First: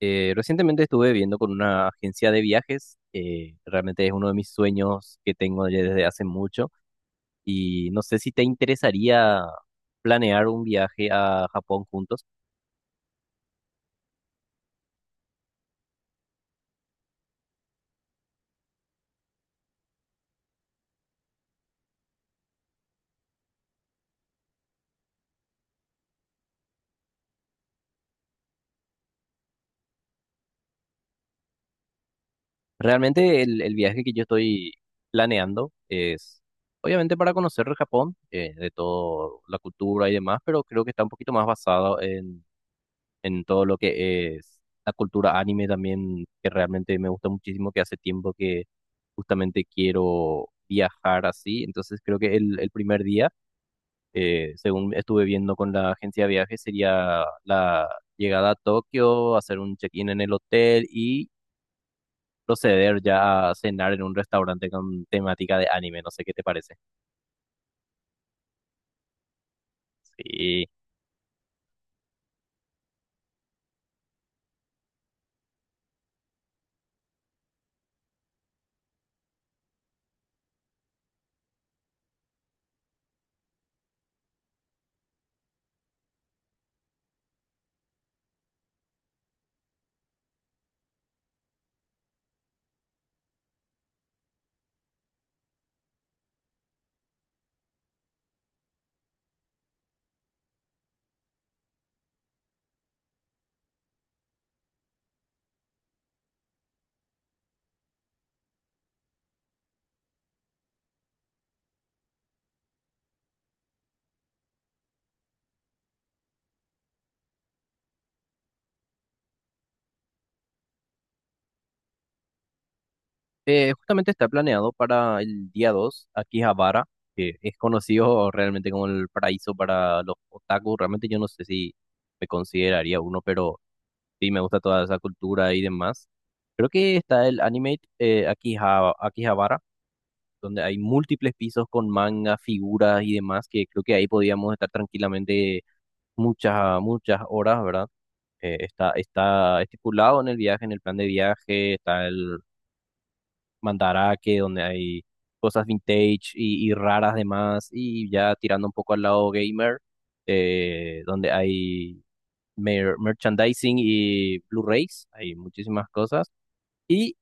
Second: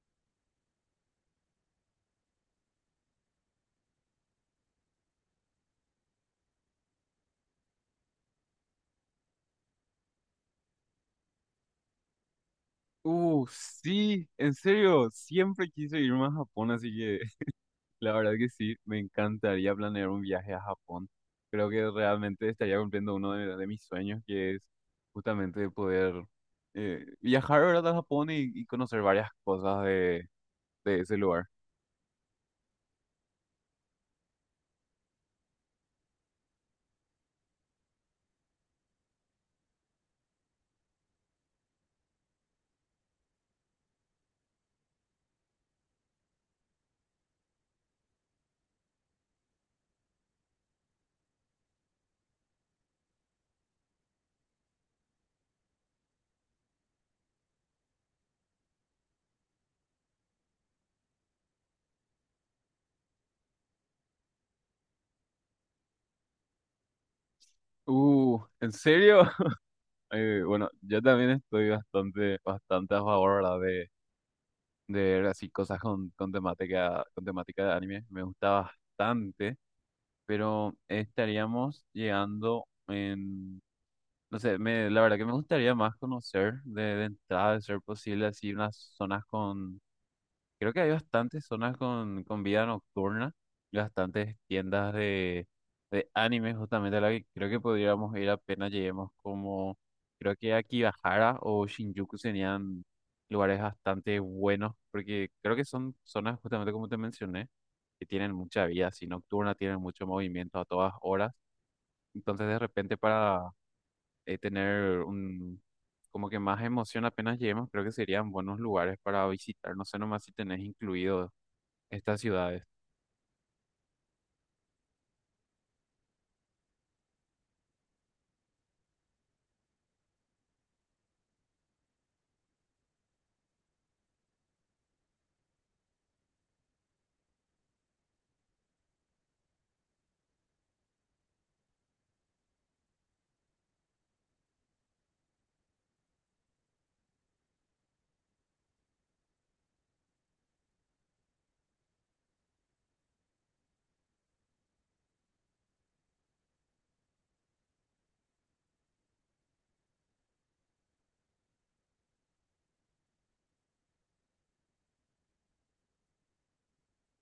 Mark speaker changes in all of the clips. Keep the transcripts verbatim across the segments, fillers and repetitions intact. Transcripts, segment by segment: Speaker 1: Eh, recientemente estuve viendo con una agencia de viajes, eh, realmente es uno de mis sueños que tengo ya desde hace mucho y no sé si te interesaría planear un viaje a Japón juntos.
Speaker 2: Uh, sí, en serio, siempre quise irme a Japón, así que la verdad que sí, me encantaría planear un viaje a Japón. Creo que realmente estaría cumpliendo uno de, de mis sueños, que es justamente poder eh, viajar, ¿verdad? A Japón y, y conocer varias cosas de, de ese lugar.
Speaker 1: Realmente el, el viaje que yo estoy planeando es obviamente para conocer Japón, eh, de toda la cultura y demás, pero creo que está un poquito más basado en en todo lo que es la cultura anime también, que realmente me gusta muchísimo, que hace tiempo que justamente quiero viajar así. Entonces creo que el, el primer día, eh, según estuve viendo con la agencia de viajes, sería la llegada a Tokio, hacer un check-in en el hotel y proceder ya a cenar en un restaurante con temática de anime. No sé qué te parece.
Speaker 2: Uh, ¿en serio? Eh, bueno,
Speaker 1: Sí.
Speaker 2: yo también estoy bastante, bastante a favor, ¿verdad? De, de ver así cosas con, con temática, con temática de anime. Me gusta bastante. Pero estaríamos llegando en, no sé, me, la verdad que me gustaría más conocer de, de entrada, de ser posible, así unas zonas con... Creo que hay bastantes zonas con, con vida nocturna, y bastantes tiendas de, de anime justamente a la que creo que podríamos ir apenas lleguemos, como, creo que Akibahara o Shinjuku serían lugares bastante buenos, porque creo que son zonas justamente, como te mencioné, que tienen mucha vida así nocturna, tienen mucho movimiento a todas horas, entonces de repente para eh, tener un... como que más emoción apenas lleguemos, creo que serían buenos lugares para visitar. No sé nomás si tenés incluido estas ciudades.
Speaker 1: Eh, justamente está planeado para el día dos, Akihabara, que es conocido realmente como el paraíso para los otaku. Realmente yo no sé si me consideraría uno, pero sí me gusta toda esa cultura y demás. Creo que está el anime eh, Akiha- Akihabara, donde hay múltiples pisos con manga, figuras y demás, que creo que ahí podíamos estar tranquilamente muchas, muchas horas, ¿verdad? Eh, está, está estipulado en el viaje, en el plan de viaje, está el Mandarake, donde hay cosas vintage y, y raras demás, y ya tirando un poco al lado gamer, eh, donde hay mer- merchandising y Blu-rays, hay muchísimas cosas. Y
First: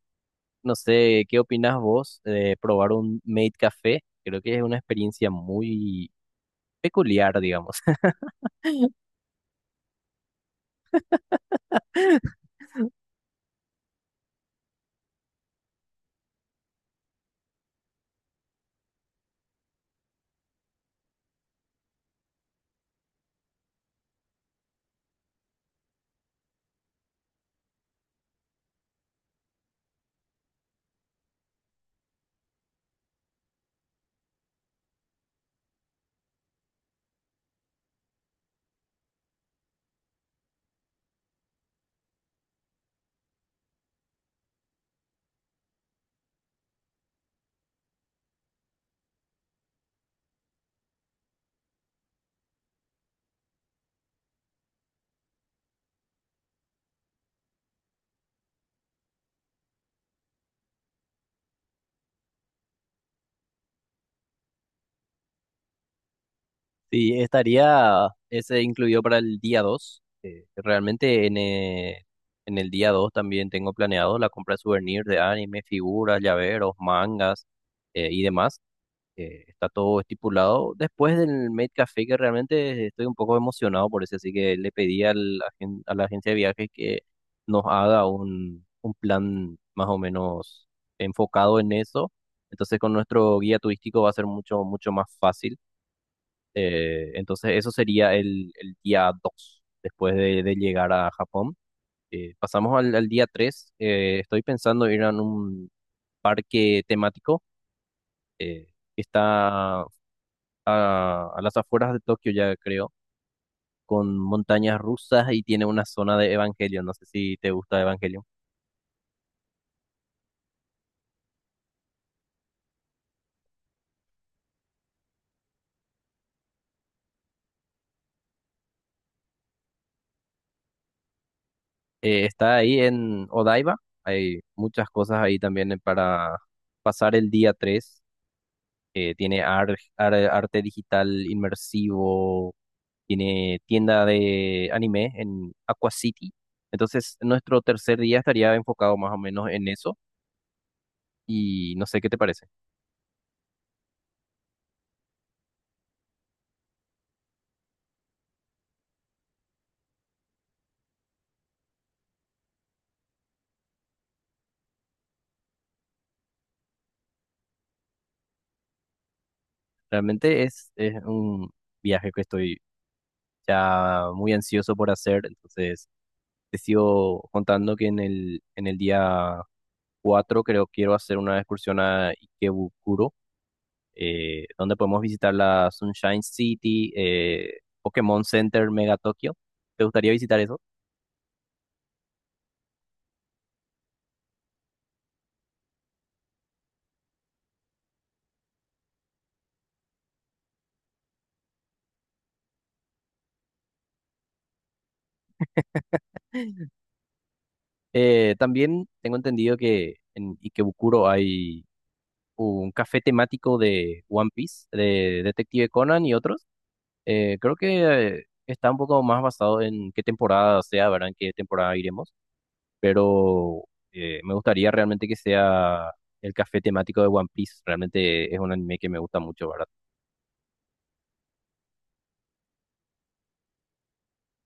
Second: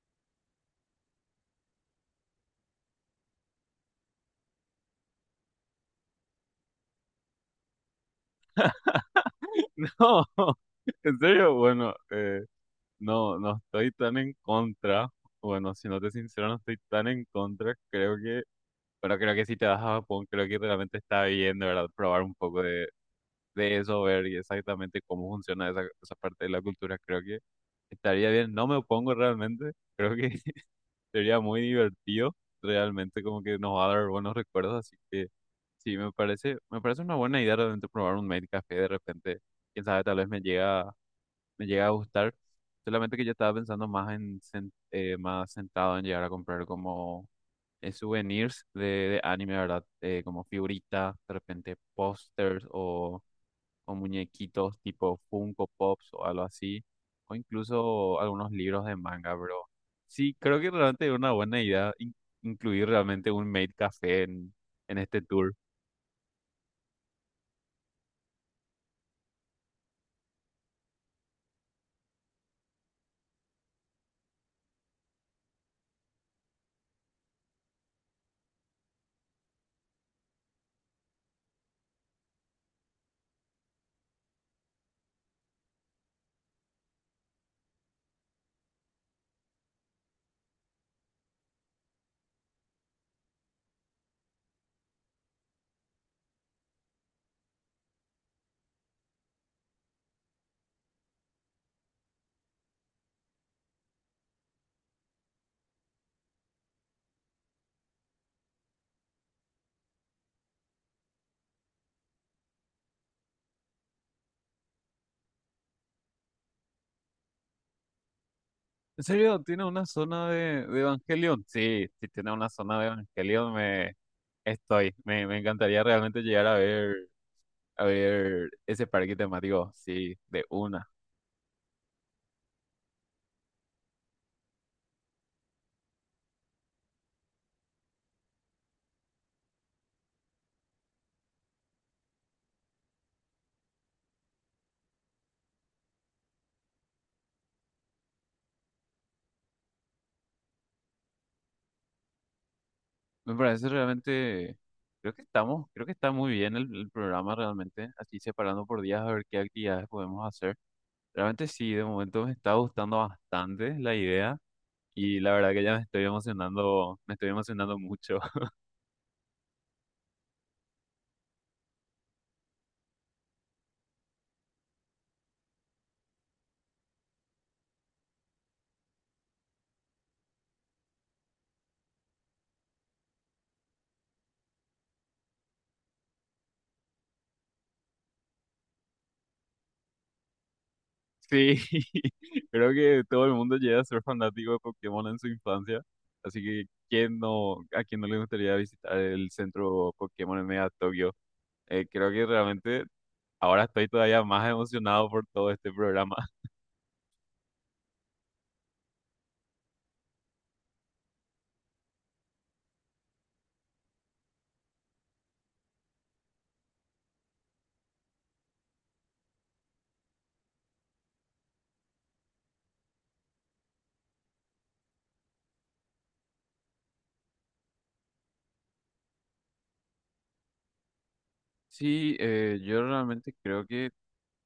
Speaker 1: no sé, ¿qué opinas vos de probar un Made Café? Creo que es una experiencia muy peculiar, digamos.
Speaker 2: No, en serio, bueno, eh, no, no estoy tan en contra. Bueno, si no te sincero, no estoy tan en contra. Creo que, pero creo que si te vas a Japón, creo que realmente está bien, de verdad, probar un poco de, de eso, ver y exactamente cómo funciona esa, esa parte de la cultura. Creo que estaría bien. No me opongo realmente. Creo que sería muy divertido, realmente como que nos va a dar buenos recuerdos, así que sí, me parece, me parece una buena idea realmente probar un Made Café de repente, quién sabe, tal vez me llega, me llega a gustar, solamente que yo estaba pensando más en, sen- eh, más sentado en llegar a comprar como eh, souvenirs de, de anime, ¿verdad? Eh, como figuritas, de repente pósters o o muñequitos tipo Funko Pops o algo así, o incluso algunos libros de manga, bro. Sí, creo que realmente es una buena idea in- incluir realmente un maid café en, en este tour.
Speaker 1: Sí, estaría ese incluido para el día dos. Eh, realmente en, eh, en el día dos también tengo planeado la compra de souvenirs de anime, figuras, llaveros, mangas eh, y demás. Eh, está todo estipulado. Después del Maid Café, que realmente estoy un poco emocionado por eso, así que le pedí al agen- a la agencia de viajes que nos haga un, un plan más o menos enfocado en eso. Entonces con nuestro guía turístico va a ser mucho, mucho más fácil. Eh, entonces eso sería el, el día dos después de, de llegar a Japón. Eh, pasamos al, al día tres. Eh, estoy pensando ir a un parque temático eh, que está a, a las afueras de Tokio, ya creo, con montañas rusas y tiene una zona de Evangelion. No sé si te gusta Evangelion.
Speaker 2: ¿En serio? ¿Tiene una zona de, de Evangelion? Sí, si tiene una zona de Evangelion, me estoy. Me, me encantaría realmente llegar a ver, a ver ese parque temático. Sí, de una.
Speaker 1: Eh, está ahí en Odaiba. Hay muchas cosas ahí también eh, para pasar el día tres. Eh, tiene ar- ar- arte digital inmersivo, tiene tienda de anime en Aqua City. Entonces, nuestro tercer día estaría enfocado más o menos en eso y no sé qué te parece.
Speaker 2: Me parece realmente, creo que estamos, creo que está muy bien el, el programa realmente, así separando por días a ver qué actividades podemos hacer. Realmente sí, de momento me está gustando bastante la idea y la verdad que ya me estoy emocionando, me estoy emocionando mucho.
Speaker 1: Realmente es, es un viaje que estoy ya muy ansioso por hacer, entonces te sigo contando que en el, en el día cuatro creo quiero hacer una excursión a Ikebukuro, eh, donde podemos visitar la Sunshine City, eh, Pokémon Center Mega Tokyo. ¿Te gustaría visitar eso?
Speaker 2: Sí, creo que todo el mundo llega a ser fanático de Pokémon en su infancia, así que ¿quién no, a quién no le gustaría visitar el centro Pokémon en Mega Tokio? Eh, creo que realmente ahora estoy todavía más emocionado por todo este programa.
Speaker 1: Eh, también tengo entendido que en Ikebukuro hay un café temático de One Piece, de Detective Conan y otros. Eh, creo que eh, está un poco más basado en qué temporada sea, ¿verdad? En qué temporada iremos. Pero eh, me gustaría realmente que sea el café temático de One Piece. Realmente es un anime que me gusta mucho, ¿verdad?
Speaker 2: Sí, eh, yo realmente creo que,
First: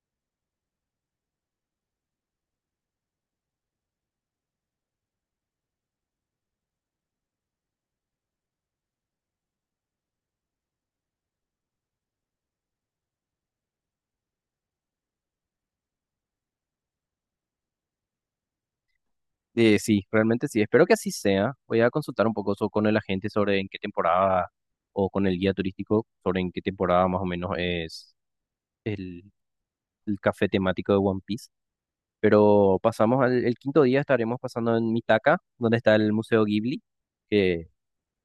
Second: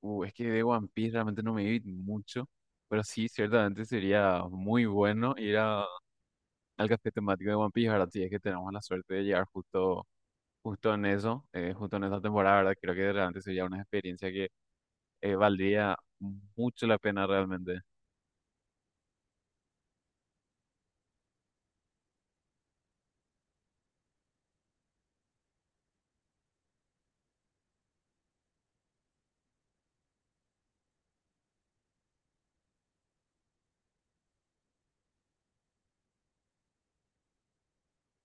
Speaker 2: uh, es que de One Piece realmente no me vi mucho, pero sí, ciertamente sería muy bueno ir a- al café temático de One Piece, ¿verdad? Si es que tenemos la suerte de llegar justo, justo en eso, eh, justo en esa temporada, ¿verdad? Creo que realmente sería una experiencia que eh, valdría mucho la pena realmente.
Speaker 1: Eh, sí, realmente sí. Espero que así sea. Voy a consultar un poco so- con el agente sobre en qué temporada o con el guía turístico sobre en qué temporada más o menos es el, el café temático de One Piece. Pero pasamos al el quinto día, estaremos pasando en Mitaka, donde está el Museo Ghibli, que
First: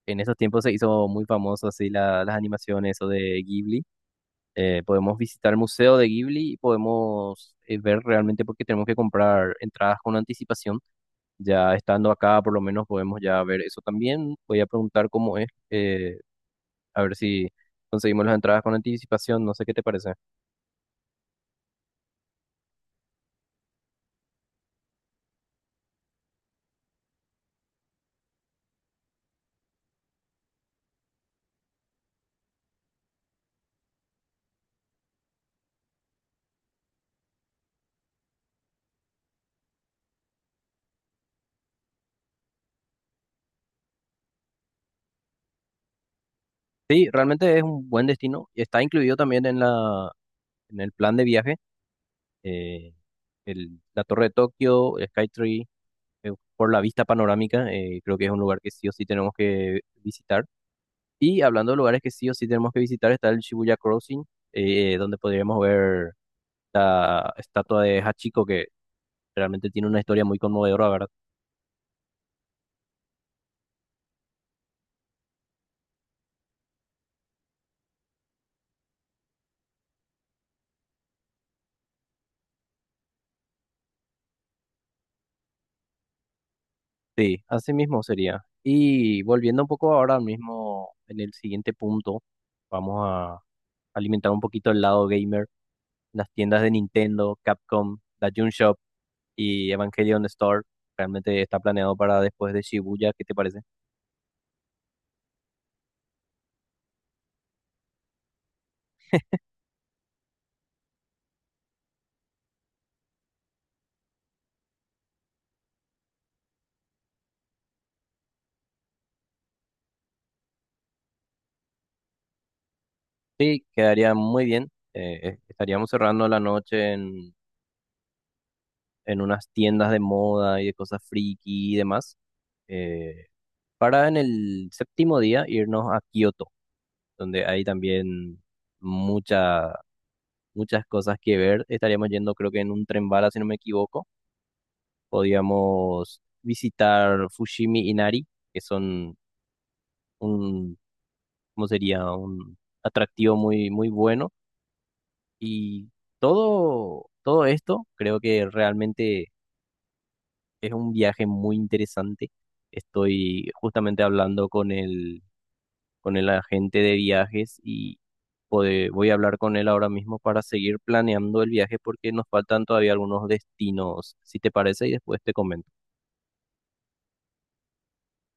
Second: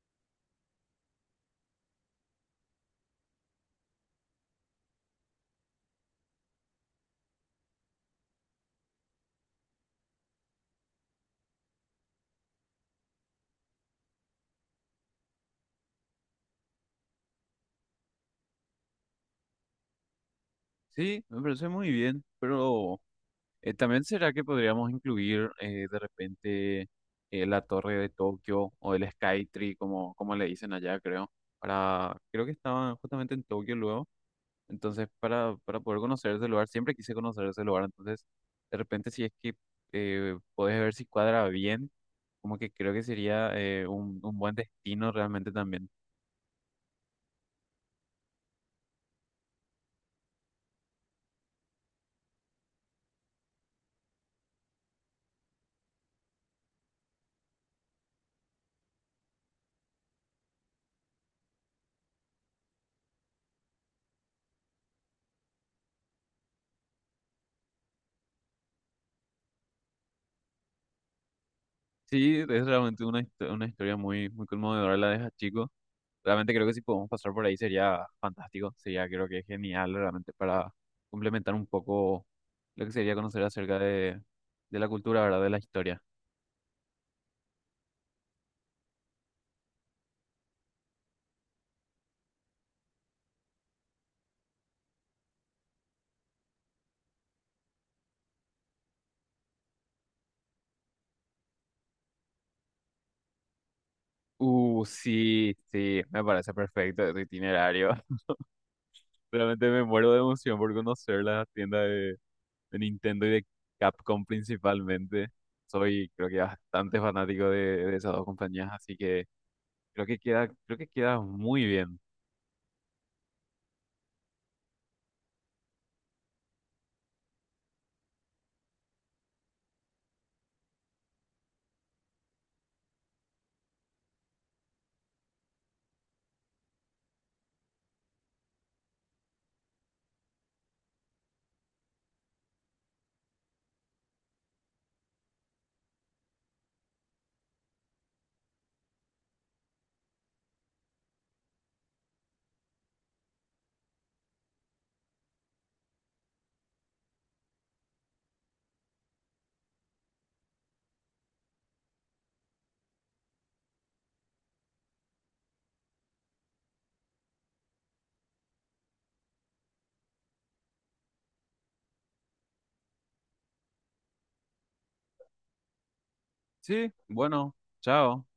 Speaker 1: en esos tiempos se hizo muy famoso así la- las animaciones o de Ghibli. Eh, podemos visitar el Museo de Ghibli y podemos eh, ver realmente porque tenemos que comprar entradas con anticipación. Ya estando acá, por lo menos podemos ya ver eso también. Voy a preguntar cómo es, eh, a ver si conseguimos las entradas con anticipación. No sé qué te parece.
Speaker 2: Sí, me parece muy bien, pero Eh, también será que podríamos incluir eh, de repente eh, la Torre de Tokio o el Skytree, como, como le dicen allá, creo. Para, creo que estaban justamente en Tokio luego. Entonces, para, para poder conocer ese lugar, siempre quise conocer ese lugar. Entonces, de repente, si es que eh, podés ver si cuadra bien, como que creo que sería eh, un, un buen destino realmente también.
Speaker 1: Sí, realmente es un buen destino y está incluido también en la, en el plan de viaje, eh, el- la Torre de Tokio, el Skytree, eh, por la vista panorámica, eh, creo que es un lugar que sí o sí tenemos que visitar. Y hablando de lugares que sí o sí tenemos que visitar, está el Shibuya Crossing, eh, donde podríamos ver la estatua de Hachiko, que realmente tiene una historia muy conmovedora, ¿verdad?
Speaker 2: Sí, es realmente una, histo- una historia muy, muy conmovedora la de Hachiko. Realmente creo que si podemos pasar por ahí sería fantástico, sería creo que genial realmente para complementar un poco lo que sería conocer acerca de, de la cultura, ¿verdad? De la historia.
Speaker 1: Sí, así mismo sería. Y volviendo un poco ahora mismo en el siguiente punto, vamos a alimentar un poquito el lado gamer. Las tiendas de Nintendo, Capcom, la Jun Shop y Evangelion Store realmente está planeado para después de Shibuya. ¿Qué te parece?
Speaker 2: Uh, sí, sí, me parece perfecto este itinerario. Realmente me muero de emoción por conocer la tienda de, de Nintendo y de Capcom principalmente. Soy creo que bastante fanático de, de esas dos compañías, así que creo que queda, creo que queda muy bien.
Speaker 1: Sí, quedaría muy bien. Eh, eh, estaríamos cerrando la noche en, en unas tiendas de moda y de cosas friki y demás, eh, para en el séptimo día irnos a Kioto, donde hay también mucha, muchas cosas que ver. Estaríamos yendo, creo que en un tren bala, si no me equivoco. Podíamos visitar Fushimi Inari, que son un, ¿cómo sería? Un atractivo muy, muy bueno. Y todo, todo esto creo que realmente es un viaje muy interesante. Estoy justamente hablando con el, con el agente de viajes y pode- voy a hablar con él ahora mismo para seguir planeando el viaje porque nos faltan todavía algunos destinos, si te parece, y después te comento.
Speaker 2: Sí, bueno, chao.